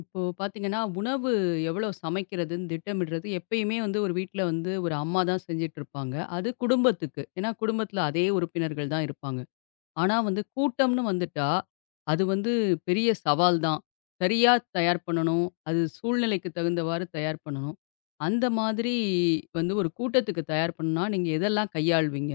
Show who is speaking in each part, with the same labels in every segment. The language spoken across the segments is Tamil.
Speaker 1: இப்போ பார்த்தீங்கன்னா, உணவு எவ்வளோ சமைக்கிறதுன்னு திட்டமிடுறது எப்பயுமே வந்து ஒரு வீட்ல வந்து ஒரு அம்மா தான் செஞ்சுட்டுருப்பாங்க. அது குடும்பத்துக்கு. ஏன்னா குடும்பத்தில அதே உறுப்பினர்கள் தான் இருப்பாங்க. ஆனா வந்து கூட்டம்னு வந்துட்டா, அது வந்து பெரிய சவால் தான். சரியா தயார் பண்ணணும். அது சூழ்நிலைக்கு தகுந்தவாறு தயார் பண்ணணும். அந்த மாதிரி வந்து ஒரு கூட்டத்துக்கு தயார் பண்ணா, நீங்க எதெல்லாம் கையாளுவீங்க?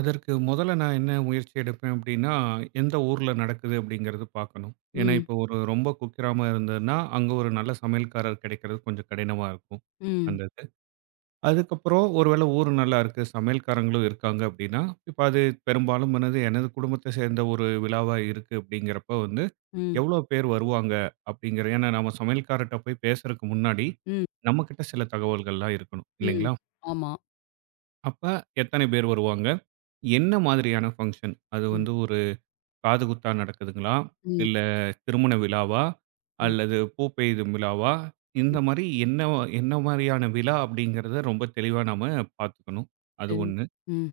Speaker 2: அதற்கு முதல்ல நான் என்ன முயற்சி எடுப்பேன் அப்படின்னா, எந்த ஊர்ல நடக்குது அப்படிங்கிறது பார்க்கணும். ஏன்னா,
Speaker 1: ம்.
Speaker 2: இப்போ ஒரு ரொம்ப குக்கிராமம் இருந்ததுன்னா, அங்க ஒரு நல்ல சமையல்காரர் கிடைக்கிறது கொஞ்சம் கடினமா இருக்கும்.
Speaker 1: ம்.
Speaker 2: அந்த இது. அதுக்கப்புறம் ஒருவேளை ஊர் நல்லா இருக்கு, சமையல்காரங்களும் இருக்காங்க அப்படின்னா, இப்போ அது பெரும்பாலும் என்னது எனது குடும்பத்தை சேர்ந்த ஒரு விழாவா இருக்கு அப்படிங்கிறப்ப வந்து,
Speaker 1: ம்.
Speaker 2: எவ்வளோ பேர் வருவாங்க அப்படிங்கிற ஏன்னா நம்ம சமையல்காரர்ட்ட போய் பேசுறதுக்கு முன்னாடி,
Speaker 1: ம்.
Speaker 2: நம்மகிட்ட சில தகவல்கள்லாம் இருக்கணும்
Speaker 1: ம்.
Speaker 2: இல்லைங்களா?
Speaker 1: ஆமா.
Speaker 2: அப்ப எத்தனை பேர் வருவாங்க? என்ன மாதிரியான ஃபங்ஷன்? அது
Speaker 1: ம்.
Speaker 2: வந்து காதுகுத்தா நடக்குதுங்களா?
Speaker 1: ம்.
Speaker 2: இல்ல திருமண விழாவா?
Speaker 1: ம்.
Speaker 2: அல்லது பூ பெய்தும் விழாவா? இந்த
Speaker 1: ம்.
Speaker 2: மாரி என்ன என்ன மாரியான விழா அப்படிங்கிறத ரொம்ப தெளிவா நாம பார்த்துக்கணும். அது
Speaker 1: சரி.
Speaker 2: 1.
Speaker 1: ம்.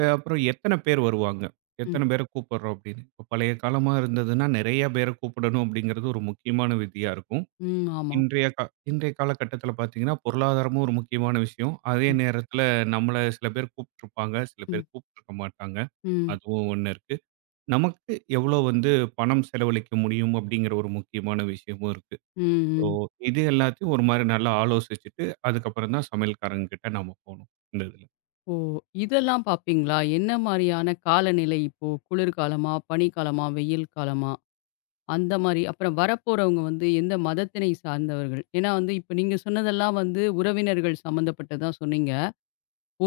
Speaker 2: அப்புறம் எத்தன பேர் வருவாங்க?
Speaker 1: ம்.
Speaker 2: எத்தன பேர கூப்பிடுறோம் அப்படின்னு. இப்ப பழைய காலமா இருந்ததுன்னா, நெறைய பேர கூப்பிடணும் அப்படிங்கிறது ஒரு முக்கியமான விதியா இருக்கும்.
Speaker 1: ம். ஆமா.
Speaker 2: இன்றைய கா இன்றைய காலகட்டத்தில பார்த்தீங்கன்னா, பொருளாதாரமும் ஒரு முக்கியமான விஷயம். அதே நேரத்தில நம்மள சில பேர் கூப்பிட்டுருப்பாங்க, சில
Speaker 1: ம்.
Speaker 2: பேர் கூப்பிட்டுருக்க மாட்டாங்க.
Speaker 1: ம்.
Speaker 2: அதுவும் 1 இருக்கு. நமக்கு எவ்வளோ வந்து பணம் செலவழிக்க முடியும் அப்படிங்கிற ஒரு முக்கியமான விஷயமும் இருக்கு.
Speaker 1: ம். ம்.
Speaker 2: இது எல்லாத்தையும் ஒரு மாரி நல்லா ஆலோசிச்சுட்டு, அதுக்கப்புறம் தான் சமையல்காரங்க கிட்ட நாம போணும், இந்த இதுல.
Speaker 1: ஓ! இதெல்லாம் பார்ப்பீங்களா? என்ன மாரியான காலநிலை இப்போ? குளிர்காலமா? பனிக்காலமா? வெயில் காலமா? அந்த மாரி. அப்புறம் வரப்போறவங்க வந்து எந்த மதத்தினை சார்ந்தவர்கள்? ஏன்னா வந்து இப்ப நீங்க சொன்னதெல்லாம் வந்து உறவினர்கள் சம்மந்தப்பட்டதா சொன்னீங்க.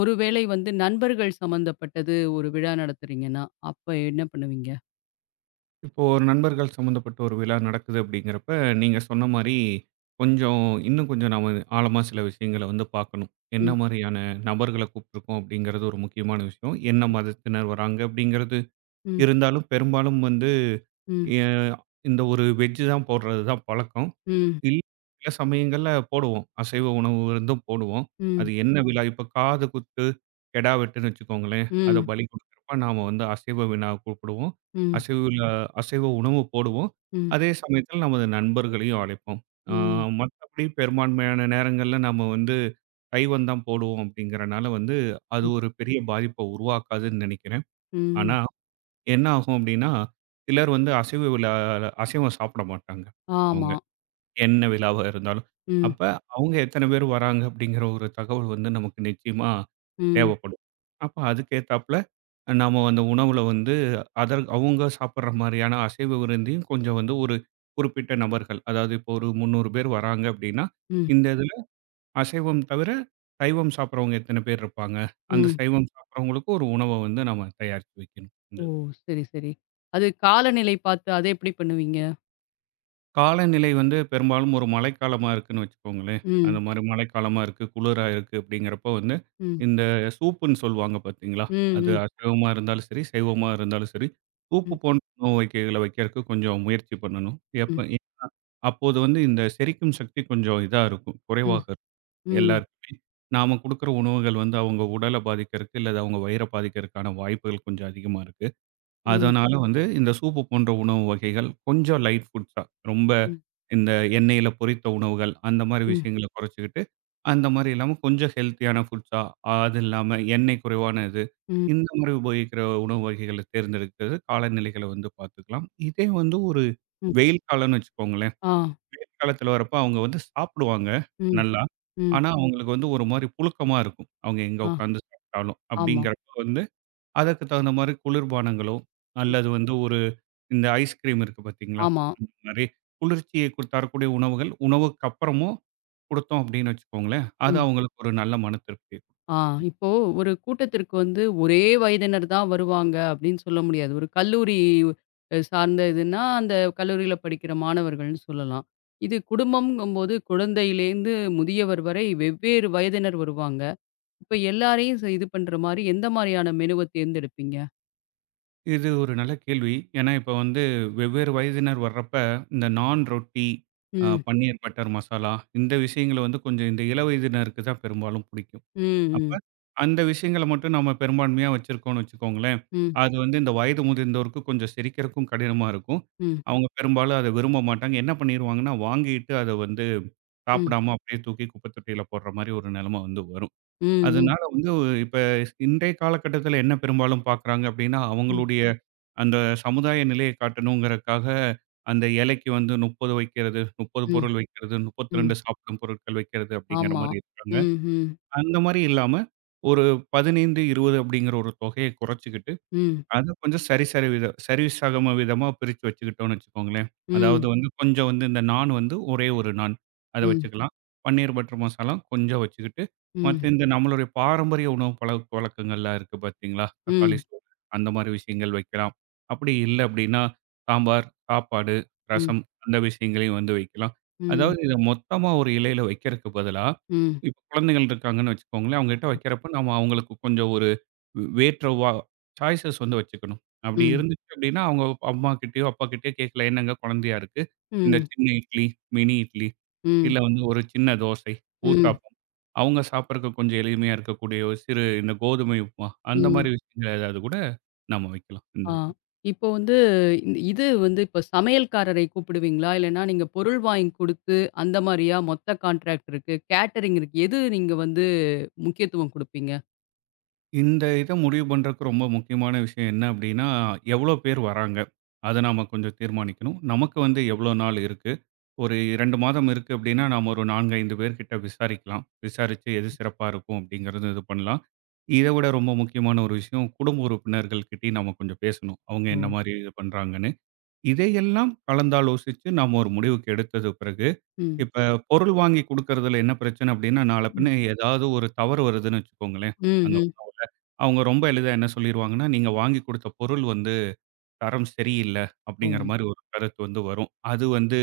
Speaker 1: ஒருவேளை வந்து நண்பர்கள் சம்மந்தப்பட்டது ஒரு விழா நடத்துறீங்கன்னா, அப்ப என்ன பண்ணுவீங்க?
Speaker 2: இப்போ ஒரு நண்பர்கள் சம்மந்தப்பட்ட ஒரு விழா நடக்குது அப்படிங்கிறப்ப, நீங்க சொன்ன மாரி கொஞ்சம் இன்னும் கொஞ்சம் நாம ஆழமா சில விஷயங்கள வந்து பார்க்கணும். என்ன
Speaker 1: ம்.
Speaker 2: மாரியான நபர்கள கூப்பிட்டுருக்கோம் அப்படிங்கிறது ஒரு முக்கியமான விஷயம். என்ன மதத்தினர் வராங்க அப்படிங்கிறது
Speaker 1: ம்.
Speaker 2: இருந்தாலும் பெரும்பாலும் வந்து
Speaker 1: ம்.
Speaker 2: எ இந்த ஒரு வெஜ் தான் போடுறது தான் பழக்கம்.
Speaker 1: ம்.
Speaker 2: இல் சில சமயங்கள்ல போடுவோம். அசைவ உணவு விருந்தும் போடுவோம்.
Speaker 1: ம்.
Speaker 2: அது என்ன விழா இப்ப காது குத்து, கெடா வெட்டுன்னு வச்சுக்கோங்களேன். அத
Speaker 1: ம்.
Speaker 2: பலி குடுக்குறப்ப நாம வந்து அசைவ விழா கூப்பிடுவோம்.
Speaker 1: ம்.
Speaker 2: அசைவ விழா அசைவ உணவு போடுவோம்.
Speaker 1: ம்.
Speaker 2: அதே சமயத்தில நமது நண்பர்களையும் அழைப்போம். ஆ
Speaker 1: ம்.
Speaker 2: மத்தபடி பெரும்பான்மையான நேரங்கள்ல நம்ம வந்து கைவண்ணம் தான் போடுவோம் அப்படிங்கிறனால வந்து அது
Speaker 1: ம்.
Speaker 2: ஒரு பெரிய பாதிப்ப உருவாக்காதுன்னு நெனைக்கிறேன். ஆனா
Speaker 1: ம்.
Speaker 2: என்ன ஆகும் அப்படின்னா, சிலர் வந்து அசைவ விழால அசைவம் சாப்பிட மாட்டாங்க. அவுங்க.
Speaker 1: ஆமா.
Speaker 2: என்ன விழாவா இருந்தாலும்.
Speaker 1: ம்.
Speaker 2: அப்ப அவங்க எத்தன பேர் வராங்க அப்படிங்கிற ஒரு தகவல் வந்து நமக்கு நிச்சயமா
Speaker 1: ம்.
Speaker 2: தேவைப்படும். அப்ப அதுக்கு ஏத்தாப்புல நாம அந்த உணவுல வந்து அதர் அவங்க சாப்பிடுற மாரியான அசைவ விருந்தையும் கொஞ்சம் வந்து ஒரு குறிப்பிட்ட நபர்கள், அதாவது இப்போ ஒரு 300 பேர் வராங்க அப்படின்னா,
Speaker 1: ம்.
Speaker 2: இந்த இதுல அசைவம் தவிர சைவம் சாப்பிடுறவங்க எத்தன பேர் இருப்பாங்க? அந்த
Speaker 1: ம்.
Speaker 2: சைவம் சாப்பிடுறவங்களுக்கு ஒரு உணவ வந்து நம்ம தயாரிச்சு வைக்கணும். இந்த
Speaker 1: ஓ! சரி, சரி. அது காலநிலை பார்த்து அத எப்படி பண்ணுவீங்க?
Speaker 2: காலநிலை வந்து பெரும்பாலும் ஒரு மழைக்காலமா இருக்குன்னு வச்சுக்கோங்களேன். அந்த
Speaker 1: ம்.
Speaker 2: மாரி மழைக்காலமா இருக்கு, குளிரா இருக்கு அப்படிங்கிறப்போ வந்து,
Speaker 1: ம்.
Speaker 2: இந்த சூப்புன்னு சொல்லுவாங்க பார்த்தீங்களா?
Speaker 1: ம்.
Speaker 2: அது
Speaker 1: ம்.
Speaker 2: அசைவமா இருந்தாலும் சரி, சைவமா இருந்தாலும் சரி, சூப்பு
Speaker 1: ம்.
Speaker 2: போன்ற உணவு வகைகள வைக்கிறதுக்கு கொஞ்சம் முயற்சி பண்ணணும். எப்ப
Speaker 1: ம்.
Speaker 2: அப்போது வந்து இந்த செரிக்கும் சக்தி கொஞ்சம் இதா இருக்கும்,
Speaker 1: ம்.
Speaker 2: குறைவாக இருக்கும்
Speaker 1: ம்.
Speaker 2: எல்லாருக்குமே. நாம குடுக்குற உணவுகள் வந்து அவங்க உடல பாதிக்கிறதுக்கு, இல்ல அவங்க வயிற பாதிக்கிறதுக்கான வாய்ப்புகள் கொஞ்சம் அதிகமா இருக்கு.
Speaker 1: ம்.
Speaker 2: அதனால வந்து இந்த சூப்பு போன்ற உணவு வகைகள் கொஞ்சம் லைட் ஃபுட்ஸா, ரொம்ப
Speaker 1: ம்.
Speaker 2: இந்த எண்ணெயில பொரித்த உணவுகள் அந்த மாரி
Speaker 1: ம்.
Speaker 2: விஷயங்கள குறைச்சுக்கிட்டு, அந்த மாரி இல்லாம கொஞ்சம் ஹெல்த்தியான ஃபுட்ஸா, அது இல்லாம எண்ணெய் குறைவான இது,
Speaker 1: ம்.
Speaker 2: இந்த மாரி உபயோகிக்கிற உணவு வகைகள தேர்ந்தெடுக்கிறது காலநிலைகள வந்து பார்த்துக்கலாம். இதே வந்து ஒரு
Speaker 1: ம்.
Speaker 2: வெயில் காலம்னு வச்சுக்கோங்களேன்,
Speaker 1: ஆ.
Speaker 2: வெயில் காலத்துல வரப்ப அவங்க வந்து சாப்பிடுவாங்க
Speaker 1: ம்.
Speaker 2: நல்லா.
Speaker 1: ம்.
Speaker 2: ஆனா, அவங்களுக்கு வந்து ஒரு மாரி புழுக்கமா இருக்கும். அவங்க எங்க
Speaker 1: ஆ.
Speaker 2: உட்காந்து சாப்பிட்டாலும்.
Speaker 1: ஆமா,
Speaker 2: அப்படிங்கிறப்ப வந்து அதற்கு தகுந்த மாரி குளிர்பானங்களோ, அல்லது வந்து ஒரு இந்த ஐஸ்கிரீம் இருக்கு பார்த்தீங்களா?
Speaker 1: ஆமா.
Speaker 2: அந்த மாரி குளிர்ச்சியை கு தரக்கூடிய உணவுகள், உணவுக்கு அப்புறமும் குடுத்தோம் அப்படின்னு வச்சுக்கோங்களேன், அது
Speaker 1: ம்.
Speaker 2: அவங்களுக்கு ஒரு நல்ல மன திருப்தி.
Speaker 1: ஆ. இப்போ ஒரு கூட்டத்திற்கு வந்து ஒரே வயதினர் தான் வருவாங்க அப்படின்னு சொல்ல முடியாது. ஒரு கல்லூரி சார்ந்த இதுன்னா, அந்த கல்லூரியில படிக்கிற மாணவர்கள்ன்னு சொல்லலாம். இது குடும்பம்ங்கும்போது குழந்தையிலேருந்து முதியவர் வரை வெவ்வேறு வயதினர் வருவாங்க. இப்ப எல்லாரையும் இது பண்ற மாரி எந்த மாரியான மெனுவ தேர்ந்தெடுப்பீங்க?
Speaker 2: இது ஒரு நல்ல கேள்வி. ஏன்னா, இப்ப வந்து வெவ்வேறு வயதினர் வர்றப்ப, இந்த நான் ரொட்டி,
Speaker 1: ம்.
Speaker 2: பன்னீர் பட்டர் மசாலா இந்த விஷயங்கள வந்து கொஞ்சம் இந்த இளவயதினருக்கு தான் பெரும்பாலும் பிடிக்கும்.
Speaker 1: ம்.
Speaker 2: அப்ப,
Speaker 1: ம்.
Speaker 2: அந்த விஷயங்கள மட்டும் நம்ம பெரும்பான்மையா வச்சிருக்கோம்னு வச்சுக்கோங்களேன்,
Speaker 1: ம்.
Speaker 2: அது வந்து இந்த வயது முதிர்ந்தோருக்கு கொஞ்சம் செரிக்கிறக்கும் கடினமா இருக்கும்.
Speaker 1: ம்.
Speaker 2: அவங்க பெரும்பாலும் அத விரும்ப மாட்டாங்க. என்ன பண்ணிருவாங்கன்னா, வாங்கிட்டு அத வந்து
Speaker 1: ம்.
Speaker 2: சாப்பிடாம அப்படியே தூக்கி குப்பை தொட்டியில போடுற மாரி ஒரு நிலைம வந்து வரும்.
Speaker 1: ம். ம்.
Speaker 2: அதனால வந்து இப்ப இன்றைய காலகட்டத்தில என்ன பெரும்பாலும் பார்க்குறாங்க அப்படின்னா,
Speaker 1: ம்.
Speaker 2: அவங்களுடைய அந்த சமுதாய நிலையை காட்டணுங்கிறக்காக அந்த இலைக்கு வந்து 30 வைக்கிறது, 30
Speaker 1: ம்.
Speaker 2: பொருள் வைக்கிறது,
Speaker 1: ம்.
Speaker 2: 32 சாப்பிடும் பொருட்கள் வைக்கிறது அப்படிங்கிற
Speaker 1: ஆமா.
Speaker 2: மாரி இருக்காங்க.
Speaker 1: ம். ம்.
Speaker 2: அந்த மாரி இல்லாம, ஒரு 15, 20 அப்படிங்கிற ஒரு தொகைய குறைச்சுக்கிட்டு,
Speaker 1: ம்.
Speaker 2: அது கொஞ்சம் சரிசரிவித சரிசம விதமா பிரிச்சு வச்சுக்கிட்டோம்னு வச்சுக்கோங்களேன். அதாவது
Speaker 1: ம்.
Speaker 2: வந்து கொஞ்சம் வந்து இந்த நாண் வந்து ஒரே ஒரு நாண். அத
Speaker 1: ம்.
Speaker 2: வச்சுக்கலாம். பன்னீர் பட்டர் மசாலா கொஞ்சம் வச்சுக்கிட்டு, மத்த
Speaker 1: ம்.
Speaker 2: இந்த நம்மளுடைய பாரம்பரிய உணவு பழக்கவழக்கங்கள்லாம் இருக்கு பார்த்தீங்களா? தக்காளி
Speaker 1: ம்.
Speaker 2: சோறு அந்த மாரி விஷயங்கள் வைக்கலாம். அப்படி இல்ல அப்படின்னா, சாம்பார், சாப்பாடு,
Speaker 1: ம்.
Speaker 2: ரசம் அந்த விஷயங்களையும் வந்து வைக்கலாம்.
Speaker 1: ம்.
Speaker 2: அதாவது இத மொத்தமா ஒரு இலையில வைக்கிறதுக்கு பதிலா,
Speaker 1: ம்.
Speaker 2: இப்ப குழந்தைகள் இருக்காங்கன்னு வச்சுக்கோங்களேன், அவங்ககிட்ட வைக்கிறப்ப நம்ம அவங்களுக்கு கொஞ்சம் ஒரு வேற்றவா சாய்ஸஸ் வந்து வச்சுக்கணும். அப்படி
Speaker 1: ம்.
Speaker 2: இருந்துச்சு அப்படின்னா, அவங்க அம்மாகிட்டயோ, அப்பாகிட்டயோ கேட்கல. "என்னங்க குழந்தையா இருக்கு. இந்த
Speaker 1: ம்.
Speaker 2: சின்ன இட்லி, மினி இட்லி,
Speaker 1: ம்.
Speaker 2: இல்ல வந்து ஒரு சின்ன தோசை,
Speaker 1: ம்.
Speaker 2: ஊத்தாப்பம்." அவங்க சாப்பிடறக்கு கொஞ்சம் எளிமையா இருக்கக்கூடிய ஒரு சிறு இந்த கோதுமை உப்புமா, அந்த
Speaker 1: ம்.
Speaker 2: மாரி விஷயங்கள் ஏதாவது கூட நம்ம வைக்கலாம். இந்த
Speaker 1: ஆ. இப்போ வந்து இது வந்து இப்ப சமையல்காரரை கூப்பிடுவீங்களா? இல்லன்னா நீங்க பொருள் வாங்கி குடுத்து அந்த மாரியா? மொத்த கான்ட்ராக்ட் இருக்கு. கேட்டரிங் இருக்கு. எது நீங்க வந்து முக்கியத்துவம் குடுப்பீங்க?
Speaker 2: இந்த இத முடிவு பண்றதுக்கு ரொம்ப முக்கியமான விஷயம் என்ன அப்படின்னா, எவ்வளோ பேர் வராங்க? அத நாம கொஞ்சம் தீர்மானிக்கணும். நமக்கு வந்து எவ்வளோ நாள் இருக்கு? ஒரு 2 மாதம் இருக்கு அப்படின்னா, நாம ஒரு 4, 5 பேர்கிட்ட விசாரிக்கலாம். விசாரிச்சு எது சிறப்பா இருக்கும் அப்படிங்கிறது இது பண்ணலாம். இத விட ரொம்ப முக்கியமான ஒரு விஷயம், குடும்ப உறுப்பினர்கள் கிட்டயும் நாம கொஞ்சம் பேசணும். அவங்க என்ன
Speaker 1: ஓ!
Speaker 2: மாரி இது பண்றாங்கன்னு. இதையெல்லாம் கலந்தாலோசிச்சு நாம ஒரு முடிவுக்கு எடுத்தது பிறகு,
Speaker 1: ம்.
Speaker 2: இப்ப பொருள் வாங்கி குடுக்கறதுல என்ன பிரச்சனை அப்படின்னா, நாள
Speaker 1: ம்,
Speaker 2: பின்ன ஏதாவது ஒரு தவறு வருதுன்னு வச்சுக்கோங்களேன்.
Speaker 1: ம், ம்.
Speaker 2: அவங்க ரொம்ப எளிதா என்ன சொல்லிருவாங்கன்னா, "நீங்க வாங்கி குடுத்த பொருள் வந்து தரம் சரியில்ல."
Speaker 1: ஓ!
Speaker 2: அப்படிங்கிற மாரி ஒரு கருத்து வந்து வரும். அது வந்து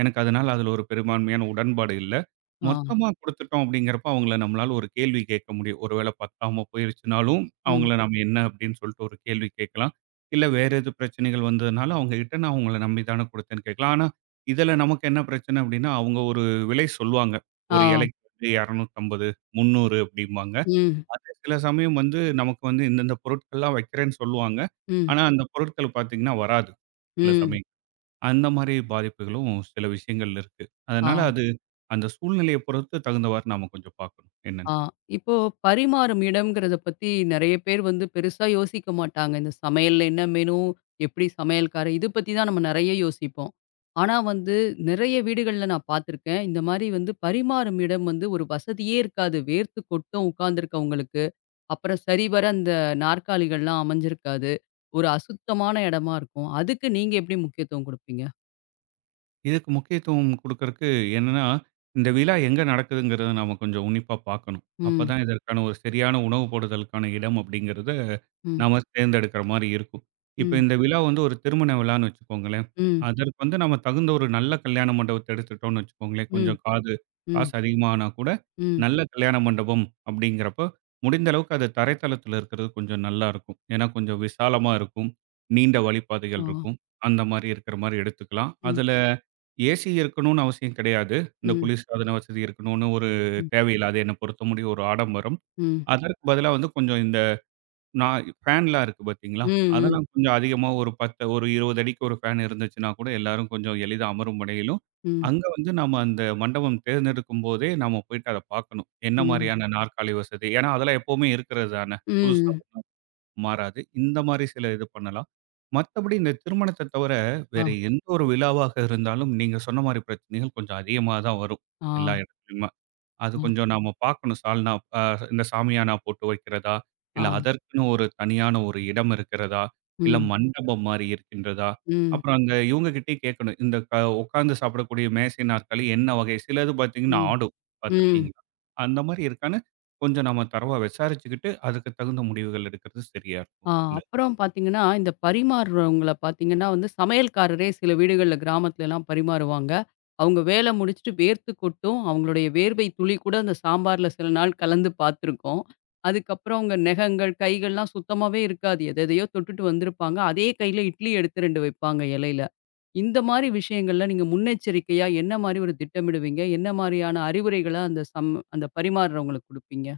Speaker 2: எனக்கு அதனால அதுல ஒரு பெரும்பான்மையான உடன்பாடு இல்ல.
Speaker 1: ஆ,
Speaker 2: மொத்தமா குடுத்துட்டோம் அப்படிங்கிறப்ப அவங்கள நம்மளால ஒரு கேள்வி கேட்க முடியும். ஒருவேள பத்தாம போயிருச்சுனாலும்,
Speaker 1: ம்.
Speaker 2: அவங்கள நம்ம என்ன அப்படின்னு சொல்லிட்டு ஒரு கேள்வி கேட்கலாம். இல்ல வேற எது பிரச்சனைகள் வந்ததுனால அவங்க கிட்ட நான் உங்கள நம்பி தானே குடுத்தேன்னு கேட்கலாம். ஆனா, இதுல நமக்கு என்ன பிரச்சனை அப்படின்னா, அவங்க ஒரு விலை சொல்லுவாங்க.
Speaker 1: ஆ,
Speaker 2: ஒரு இலைக்கு வந்து 250, 300 அப்படிம்பாங்க.
Speaker 1: ம்,
Speaker 2: அது சில சமயம் வந்து நமக்கு வந்து இந்தந்த பொருட்கள்லாம் வைக்கிறேன்னு சொல்லுவாங்க.
Speaker 1: ம்,
Speaker 2: ஆனா, அந்த பொருட்கள் பார்த்தீங்கன்னா வராது. சில
Speaker 1: ம்.
Speaker 2: சமயம். அந்த மாரி பாதிப்புகளும் சில விஷயங்கள் இருக்கு.
Speaker 1: ஆ,
Speaker 2: அதனால அது அந்த சூழ்நிலைய பொறுத்து தகுந்தவாறு நாம கொஞ்சம் பார்க்கணும். என்னன்னு
Speaker 1: ஆ.
Speaker 2: சொல்லி.
Speaker 1: இப்போ பரிமாறும் இடம்ங்கிறத பத்தி நெறைய பேர் வந்து பெருசா யோசிக்க மாட்டாங்க. இந்த சமையல்ல என்ன மெனு? எப்படி சமையல்காரர்? இது பத்தி தான் நம்ம நெறைய யோசிப்போம். ஆனா வந்து நெறைய வீடுகள்ல நான் பார்த்துருக்கேன். இந்த மாரி வந்து பரிமாறும் இடம் வந்து ஒரு வசதியே இருக்காது. வேர்த்து கொட்டும் உட்கார்ந்துருக்கவங்களுக்கு. அப்புறம் சரிவர அந்த நாற்காலிகள்லாம் அமைஞ்சிருக்காது. ஒரு அசுத்தமான இடமா இருக்கும். அதுக்கு நீங்க எப்படி முக்கியத்துவம் குடுப்பீங்க?
Speaker 2: இதுக்கு முக்கியத்துவம் குடுக்கறக்கு என்னன்னா, இந்த விழா எங்க நடக்குதுங்கிறத நாம கொஞ்சம் உன்னிப்பா பார்க்கணும்.
Speaker 1: ம்,
Speaker 2: அப்பதான் இதற்கான ஒரு சரியான உணவு போடுதலுக்கான இடம் அப்படிங்கிறத
Speaker 1: ம்.
Speaker 2: நாம தேர்ந்தெடுக்கிற மாரி இருக்கும். இப்ப
Speaker 1: ம்,
Speaker 2: இந்த விழா வந்து ஒரு திருமண விழான்னு வச்சுக்கோங்களேன்.
Speaker 1: ம்,
Speaker 2: அதற்கு வந்து நம்ம தகுந்த ஒரு நல்ல கல்யாண மண்டபத்த எடுத்துட்டோம்னு வச்சுக்கோங்களேன்.
Speaker 1: ம்,
Speaker 2: கொஞ்சம் காது காசு
Speaker 1: ம்,
Speaker 2: அதிகமா ஆனா கூட,
Speaker 1: ம்.
Speaker 2: நல்ல கல்யாண மண்டபம் அப்படிங்கிறப்போ, முடிந்த அளவுக்கு அது தரைத்தளத்தில இருக்கிறது கொஞ்சம் நல்லா இருக்கும். ஏன்னா கொஞ்சம் விசாலமா இருக்கும். நீண்ட
Speaker 1: ஓ!
Speaker 2: வழிப்பாதைகள் இருக்கும். அந்த மாரி இருக்கிற மாரி எடுத்துக்கலாம்.
Speaker 1: ம்,
Speaker 2: அதுல ஏசி இருக்கணும்னு அவசியம் கிடையாது. இந்த
Speaker 1: ம்,
Speaker 2: குளிர்சாதன வசதி இருக்கணும்னு ஒரு
Speaker 1: ம்,
Speaker 2: தேவையில்ல. அது என்ன பொறுத்தமுடிய ஒரு ஆடம்பரம்.
Speaker 1: ம்,
Speaker 2: அதற்கு பதிலா வந்து கொஞ்சம் நான் ஃபேன்லாம் இருக்கு பார்த்தீங்களா?
Speaker 1: ம், ம்,
Speaker 2: அதெல்லாம் கொஞ்சம் அதிகமா ஒரு 10 ஒரு 20 அடிக்கு ஒரு ஃபேன் இருந்துச்சுன்னா கூட எல்லாரும் கொஞ்சம் எளிதா அமரும் வகையிலும்,
Speaker 1: ம்,
Speaker 2: அங்க வந்து நம்ம அந்த மண்டபம் தேர்ந்தெடுக்கும்போதே நாம போயிட்டு அத பார்க்கணும். என்ன
Speaker 1: ம்,
Speaker 2: மாரியான நாற்காலி வசதி? ஏன்னா அதெல்லாம் எப்பவுமே இருக்கிறது தானே! புதுசா
Speaker 1: ம்.
Speaker 2: ஒண்ணும் மாறாது. இந்த மாரி சில இது பண்ணலாம். மத்தபடி இந்த திருமணத்த தவிர
Speaker 1: ஆ,
Speaker 2: வேற எந்த ஒரு விழாவாக இருந்தாலும், நீங்க சொன்ன மாரி பிரச்சனைகள் கொஞ்சம் அதிகமா தான் வரும்.
Speaker 1: ஆ,
Speaker 2: எல்லா இடத்துலயும். அது
Speaker 1: ஆ,
Speaker 2: கொஞ்சம் நாம பார்க்கணும். சால்னா அ இந்த சாமியானா போட்டு வைக்கிறதா?
Speaker 1: ஆ.
Speaker 2: இல்ல அதற்குன்னு ஒரு தனியான ஒரு இடம் இருக்கிறதா? இல்ல
Speaker 1: ம்,
Speaker 2: மண்டபம் மாரி இருக்கின்றதா?
Speaker 1: ம்,
Speaker 2: அப்புறம் அந்த இவங்க கிட்டயே கேட்கணும். இந்த க உட்கார்ந்து சாப்பிடக்கூடிய மேசை, நாற்காலி என்ன வகை? சிலது பார்த்தீங்கன்னா
Speaker 1: ம்,
Speaker 2: ஆடும்.
Speaker 1: ம்.
Speaker 2: பார்த்துருக்கீங்களா? அந்த மாரி இருக்கான்னு கொஞ்சம் நம்ம தரவா விசாரிச்சுக்கிட்டு, அதுக்கு தகுந்த முடிவுகள் எடுக்கிறது சரியா இருக்கும்.
Speaker 1: ஆ. அப்புறம் பார்த்தீங்கன்னா, இந்த பரிமாறுறவங்கள பார்த்தீங்கன்னா வந்து சமையல்காரரே சில வீடுகள்ல கிராமத்துலலாம் பரிமாறுவாங்க. அவங்க வேல முடிச்சுட்டு வேர்த்து கொட்டும். அவங்களுடைய வேர்வை துளி கூட அந்த சாம்பார்ல சில நாள் கலந்து பார்த்துருக்கோம். அதுக்கப்புறம் அவங்க நெகங்கள், கைகள்லாம் சுத்தமாவே இருக்காது. எதெதையோ தொட்டுட்டு வந்திருப்பாங்க. அதே கையில இட்லி எடுத்து 2 வைப்பாங்க இலையில. இந்த மாரி விஷயங்கள்ல நீங்க முன்னெச்சரிக்கையா என்ன மாரி ஒரு திட்டமிடுவீங்க? என்ன மாரியான அறிவுரைகள அந்த பரிமாறுறவங்களுக்கு குடுப்பீங்க?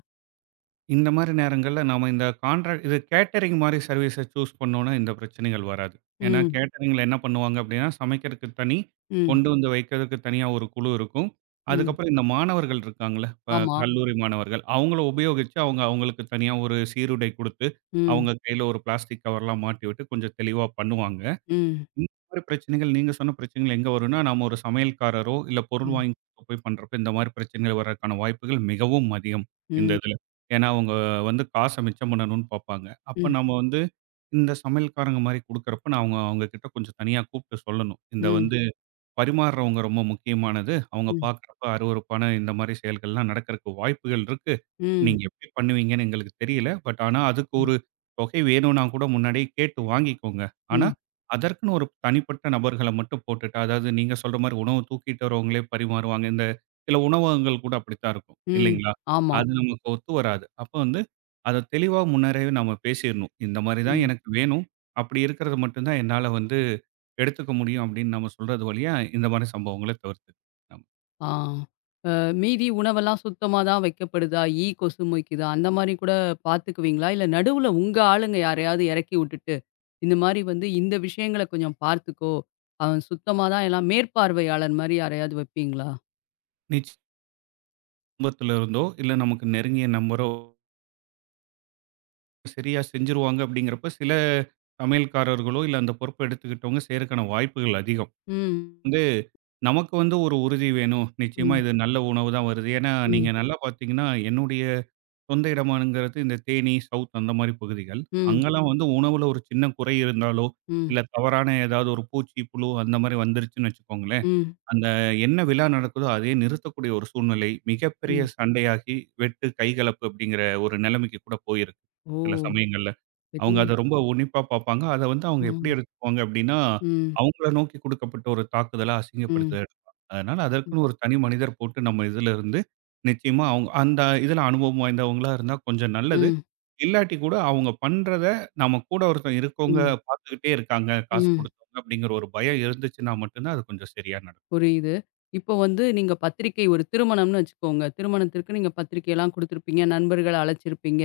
Speaker 2: இந்த மாரி நேரங்கள்ல நாம இந்த கான்ட்ராக்ட் இது கேட்டரிங் மாரி சர்வீஸ சூஸ் பண்ணோம்னா இந்த பிரச்சனைகள் வராது. ஏன்னா
Speaker 1: ம்,
Speaker 2: கேட்டரிங்ல என்ன பண்ணுவாங்க அப்டின்னா, சமைக்கிறதுக்கு தனி,
Speaker 1: ம்,
Speaker 2: கொண்டு வந்து வைக்கிறதுக்கு தனியா ஒரு குழு இருக்கும்.
Speaker 1: ம்.
Speaker 2: அதுக்கப்புறம் இந்த மாணவர்கள் இருக்காங்கல்ல, இப்ப
Speaker 1: ஆமா.
Speaker 2: கல்லூரி மாணவர்கள். அவங்கள உபயோகிச்சு அவங்க அவங்களுக்கு தனியா ஒரு சீருடை குடுத்து,
Speaker 1: ம்,
Speaker 2: அவங்க கையில ஒரு பிளாஸ்டிக் கவர்லாம் மாட்டி விட்டு கொஞ்சம் தெளிவா பண்ணுவாங்க.
Speaker 1: ம்.
Speaker 2: இந்த மாரி பிரச்சனைகள் நீங்க சொன்ன பிரச்சனைகள் எங்க வரும்னா, நாம ஒரு சமையல்காரரோ, இல்ல பொருள்
Speaker 1: ம்.
Speaker 2: வாங்கி கொடுக்க போய் பண்றப்ப இந்த மாரி பிரச்சனைகள் வர்றதுக்கான வாய்ப்புகள் மிகவும் அதிகம், இந்த
Speaker 1: ம்.
Speaker 2: இதுல. ஏன்னா, அவங்க வந்து காச மிச்சம் பண்ணணும்னு பாப்பாங்க. அப்ப
Speaker 1: ம்.
Speaker 2: நம்ம வந்து இந்த சமையல்காரங்க மாரி குடுக்குறப்ப, நான் அவங்க அவங்க கிட்ட கொஞ்சம் தனியா கூப்ட்டு சொல்லணும். இந்த
Speaker 1: ம்.
Speaker 2: வந்து பரிமாறுறவங்க ரொம்ப முக்கியமானது. அவங்க
Speaker 1: ம்.
Speaker 2: பார்க்குறப்ப அருவருப்பான இந்த மாரி செயல்கள்லாம் நடக்கறக்கு வாய்ப்புகள் இருக்கு.
Speaker 1: ம்.
Speaker 2: நீங்க எப்படி பண்ணுவீங்கன்னு எங்களுக்கு தெரியல. பட் ஆனா அதுக்கு
Speaker 1: ம்.
Speaker 2: ஒரு தொகை வேணும்னா கூட முன்னாடியே கேட்டு வாங்கிக்கோங்க. ஆனா
Speaker 1: ம்.
Speaker 2: அதற்குன்னு ஒரு தனிப்பட்ட நபர்கள மட்டும் போட்டுட்டு, அதாவது நீங்க சொல்ற மாரி உணவு தூக்கிட்டு வரவங்களே பரிமாறுவாங்க. இந்த சில உணவகங்கள் கூட அப்படித்தான் இருக்கும்
Speaker 1: ம்.
Speaker 2: இல்லைங்களா?
Speaker 1: ஆமா.
Speaker 2: அது நமக்கு ஒத்து வராது. அப்ப வந்து அத தெளிவா முன்னரே நம்ம பேசிறணும். இந்த மாரி தான்
Speaker 1: ம்.
Speaker 2: எனக்கு வேணும். அப்படி இருக்கிறது மட்டும் தான் என்னால வந்து எடுத்துக்க முடியும் அப்படின்னு நம்ம சொல்றது வழியா, இந்த மாரி சம்பவங்கள தவிர்த்துக்கலாம். நம்ம
Speaker 1: ஆ. அ மீதி உணவெல்லாம் சுத்தமா தான் வைக்கப்படுதா? ஈ கொசு மொய்க்குதா? அந்த மாரி கூட பார்த்துக்குவீங்களா? இல்ல நடுவுல உங்க ஆளுங்க யாரையாவது எறக்கி விட்டுட்டு, இந்த மாரி வந்து இந்த விஷயங்கள கொஞ்சம் பார்த்துக்கோ. அவன் சுத்தமா தான் எல்லாம் மேற்பார்வையாளர் மாரி யாரையாவது வைப்பீங்களா?
Speaker 2: நீச் குடும்பத்துல இருந்தோ, இல்ல நமக்கு நெருங்கிய நண்பரோ சரியா செஞ்சுருவாங்க அப்படிங்கிறப்ப, சில சமையல்காரர்களோ, இல்ல அந்த பொறுப்ப எடுத்துக்கிட்டவங்க செய்றதுக்கான வாய்ப்புகள் அதிகம்.
Speaker 1: ம்.
Speaker 2: வந்து நமக்கு வந்து ஒரு உறுதி வேணும். நிச்சயமா
Speaker 1: ம்.
Speaker 2: இது நல்ல உணவு தான் வருது. ஏன்னா நீங்க
Speaker 1: ம்.
Speaker 2: நல்லா பார்த்தீங்கன்னா, என்னுடைய சொந்த இடமாங்கிறது இந்த தேனி, சவுத் அந்த மாரி பகுதிகள்.
Speaker 1: ம்.
Speaker 2: அங்கலாம் வந்து உணவுல ஒரு சின்ன குறை இருந்தாலோ,
Speaker 1: ம்.
Speaker 2: இல்ல தவறான ஏதாவது ஒரு பூச்சி, புழு அந்த மாரி வந்துருச்சுன்னு வச்சுக்கோங்களேன்
Speaker 1: ம்.
Speaker 2: அந்த என்ன விழா நடக்குதோ, அதையே நிறுத்தக்கூடிய ஒரு சூழ்நிலை, மிகப்பெரிய
Speaker 1: ம்.
Speaker 2: சண்டையாகி, வெட்டு, கைகலப்பு அப்படிங்கிற ஒரு நிலைமைக்கு கூட போயிருக்கு.
Speaker 1: ஓ!
Speaker 2: சில சமயங்கள்ல. அவங்க
Speaker 1: பெரிய.
Speaker 2: அத ரொம்ப உன்னிப்பா பார்ப்பாங்க. அத வந்து அவங்க எப்படி
Speaker 1: ம்.
Speaker 2: எடுத்துக்குவாங்க அப்படின்னா,
Speaker 1: ம்.
Speaker 2: அவங்கள நோக்கி குடுக்கப்பட்ட ஒரு தாக்குதலா,
Speaker 1: ம்.
Speaker 2: அசிங்கப்படுத்ததா எடுப்பாங்க. அதனால
Speaker 1: ம்.
Speaker 2: அதற்குன்னு ஒரு தனி மனிதர் போட்டு நம்ம இதுல இருந்து, நிச்சயமா அவங்க அந்த இதுல அனுபவம் வாய்ந்தவங்களா இருந்தா கொஞ்சம் நல்லது.
Speaker 1: ம்.
Speaker 2: இல்லாட்டி கூட அவங்க பண்றத, நம்ம கூட ஒருத்தன் இருக்கவங்க
Speaker 1: ம்.
Speaker 2: பார்த்துக்கிட்டே இருக்காங்க, காசு
Speaker 1: ம்.
Speaker 2: குடுத்தவங்க அப்படிங்கிற ஒரு பயம் இருந்துச்சுன்னா மட்டும் தான், அது கொஞ்சம் சரியா நடக்கும்.
Speaker 1: புரியுது. இப்போ வந்து நீங்க பத்திரிக்கை ஒரு திருமணம்னு வச்சுக்கோங்க. திருமணத்திற்கு நீங்க பத்திரிக்கைலாம் குடுத்துருப்பீங்க. நண்பர்கள அழைச்சிருப்பீங்க.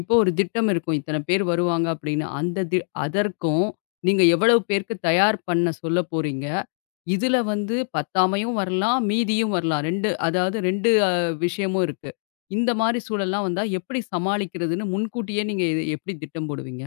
Speaker 1: இப்போ ஒரு திட்டம் இருக்கும். இத்தன பேர் வருவாங்க அப்படின்னு. அந்த தி அதற்கும் நீங்க எவ்வளவு பேருக்கு தயார் பண்ண சொல்ல போறீங்க? இதுல வந்து பத்தாமையும் வரலாம், மீதியும் வரலாம். 2 அதாவது 2 விஷயமும் இருக்கு. இந்த மாரி சூழல்லாம் வந்தா எப்படி சமாளிக்கிறதுன்னு முன்கூட்டியே நீங்க எப்படி திட்டம் போடுவீங்க?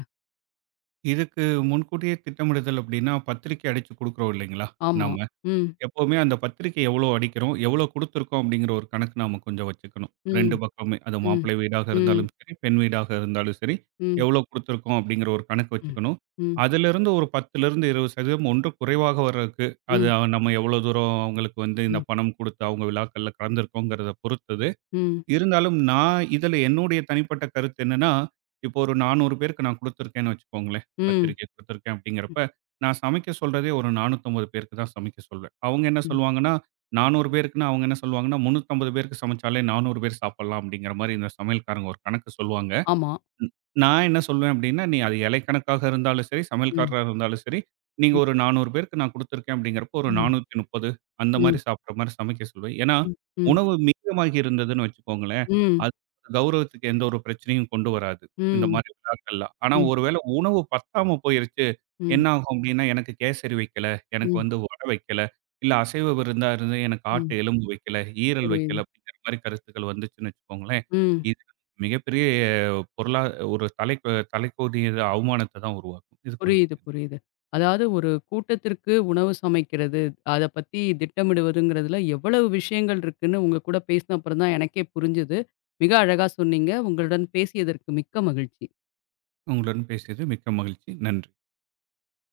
Speaker 2: இதுக்கு முன்கூட்டியே திட்டமிடுதல் அப்படின்னா, பத்திரிக்கை அடிச்சு குடுக்குறோம் இல்லைங்களா?
Speaker 1: ஆமா.
Speaker 2: நாம.
Speaker 1: ம்.
Speaker 2: எப்பவுமே அந்த பத்திரிக்கை எவ்வளோ அடிக்கிறோம், எவ்வளோ குடுத்துருக்கோம் அப்படிங்கிற ஒரு கணக்கு நாம கொஞ்சம் வச்சுக்கணும்.
Speaker 1: ம்.
Speaker 2: 2 பக்கமுமே. அது
Speaker 1: ம்.
Speaker 2: மாப்பிள்ளை வீடாக
Speaker 1: ம்.
Speaker 2: இருந்தாலும் சரி, பெண் வீடாக இருந்தாலும் சரி,
Speaker 1: ம்.
Speaker 2: எவ்வளோ குடுத்துருக்கோம் அப்படிங்கிற ஒரு கணக்கு
Speaker 1: ம்.
Speaker 2: வச்சுக்கணும்.
Speaker 1: ம்.
Speaker 2: அதிலிருந்து ஒரு 10லிருந்து 20% ஒன்று குறைவாக வர்றதுக்கு, அது
Speaker 1: ம்.
Speaker 2: அவ- நம்ம எவ்வளோ தூரம் அவங்களுக்கு வந்து இந்த
Speaker 1: ம்.
Speaker 2: பணம் குடுத்து அவங்க விழாக்கள்ல கலந்துருக்கோங்கிறத பொறுத்தது.
Speaker 1: ம்.
Speaker 2: இருந்தாலும் நான் இதில என்னுடைய தனிப்பட்ட கருத்து என்னன்னா, இப்போ ஒரு 400 பேருக்கு நான் குடுத்துருக்கேன்னு வச்சுக்கோங்களேன்.
Speaker 1: ம்.
Speaker 2: பத்திரிக்கை குடுத்துருக்கேன்
Speaker 1: ம்,
Speaker 2: அப்படிங்கிறப்ப, நான் சமைக்க சொல்றதே ஒரு 450 பேருக்கு தான் சமைக்க சொல்வேன். அவங்க என்ன
Speaker 1: ம்.
Speaker 2: சொல்லுவாங்கன்னா, 400 பேருக்குன்னா அவங்க என்ன சொல்லுவாங்கன்னா, 350 பேருக்கு சமைச்சாலே 400 பேர் சாப்பிடலாம் அப்படிங்கிற மாரி இந்த சமையல்காரங்க ஒரு கணக்கு சொல்லுவாங்க.
Speaker 1: ஆமா.
Speaker 2: ம். நான் என்ன சொல்லுவேன் அப்படின்னா, நீ அது இலைக்கணக்காக இருந்தாலும் சரி,
Speaker 1: ம்,
Speaker 2: சமையல்காரரா இருந்தாலும் சரி, நீங்க
Speaker 1: ம்,
Speaker 2: ஒரு 400 பேருக்கு நான் குடுத்துருக்கேன் அப்படிங்கிறப்போ, ஒரு
Speaker 1: ம்,
Speaker 2: 430 அந்த
Speaker 1: ம்,
Speaker 2: மாரி சாப்பிடுற மாரி சமைக்க சொல்லுவேன். ஏன்னா,
Speaker 1: ம், ம்,
Speaker 2: உணவு மீதமாகி இருந்ததுன்னு வச்சுக்கோங்களேன்,
Speaker 1: ம்,
Speaker 2: அது கௌரவத்துக்கு எந்த ஒரு பிரச்சனையும் கொண்டு வராது. இந்த
Speaker 1: ம்,
Speaker 2: மாரி விழாக்கள்லாம். ஆனா, ஒருவேளை உணவு பத்தாம போயிருச்சு,
Speaker 1: ம்,
Speaker 2: என்ன ஆகும் அப்படின்னா, எனக்கு கேசரி வைக்கல, எனக்கு
Speaker 1: ம்,
Speaker 2: வந்து வடை வைக்கல, இல்ல அசைவ விருந்தா இருந்து எனக்கு ஆட்டு
Speaker 1: ம்.
Speaker 2: எலும்பு வைக்கல, ஈரல்
Speaker 1: புரியுது.
Speaker 2: வைக்கல அப்படிங்கிற மாரி கருத்துக்கள் வந்துச்சுன்னு வச்சுக்கோங்களேன்,
Speaker 1: ம்.
Speaker 2: இது மிகப்பெரிய பொருளா ஒரு தலைக்கு தலைக்கு அவமானத்த தான் உருவாக்கும். இதுக்கு வந்து
Speaker 1: புரியுது, புரியுது. அதாவது ஒரு கூட்டத்திற்கு உணவு சமைக்கிறது, அத பத்தி திட்டமிடுவதுங்கிறதுல எவ்வளவு விஷயங்கள் இருக்குன்னு உங்க கூட பேசின அப்புறம் தான் எனக்கே புரிஞ்சது. மிக அழகா சொன்னீங்க. உங்களுடன் பேசியதற்கு மிக்க மகிழ்ச்சி.
Speaker 2: உங்களுடன் பேசியது மிக்க மகிழ்ச்சி. நன்றி.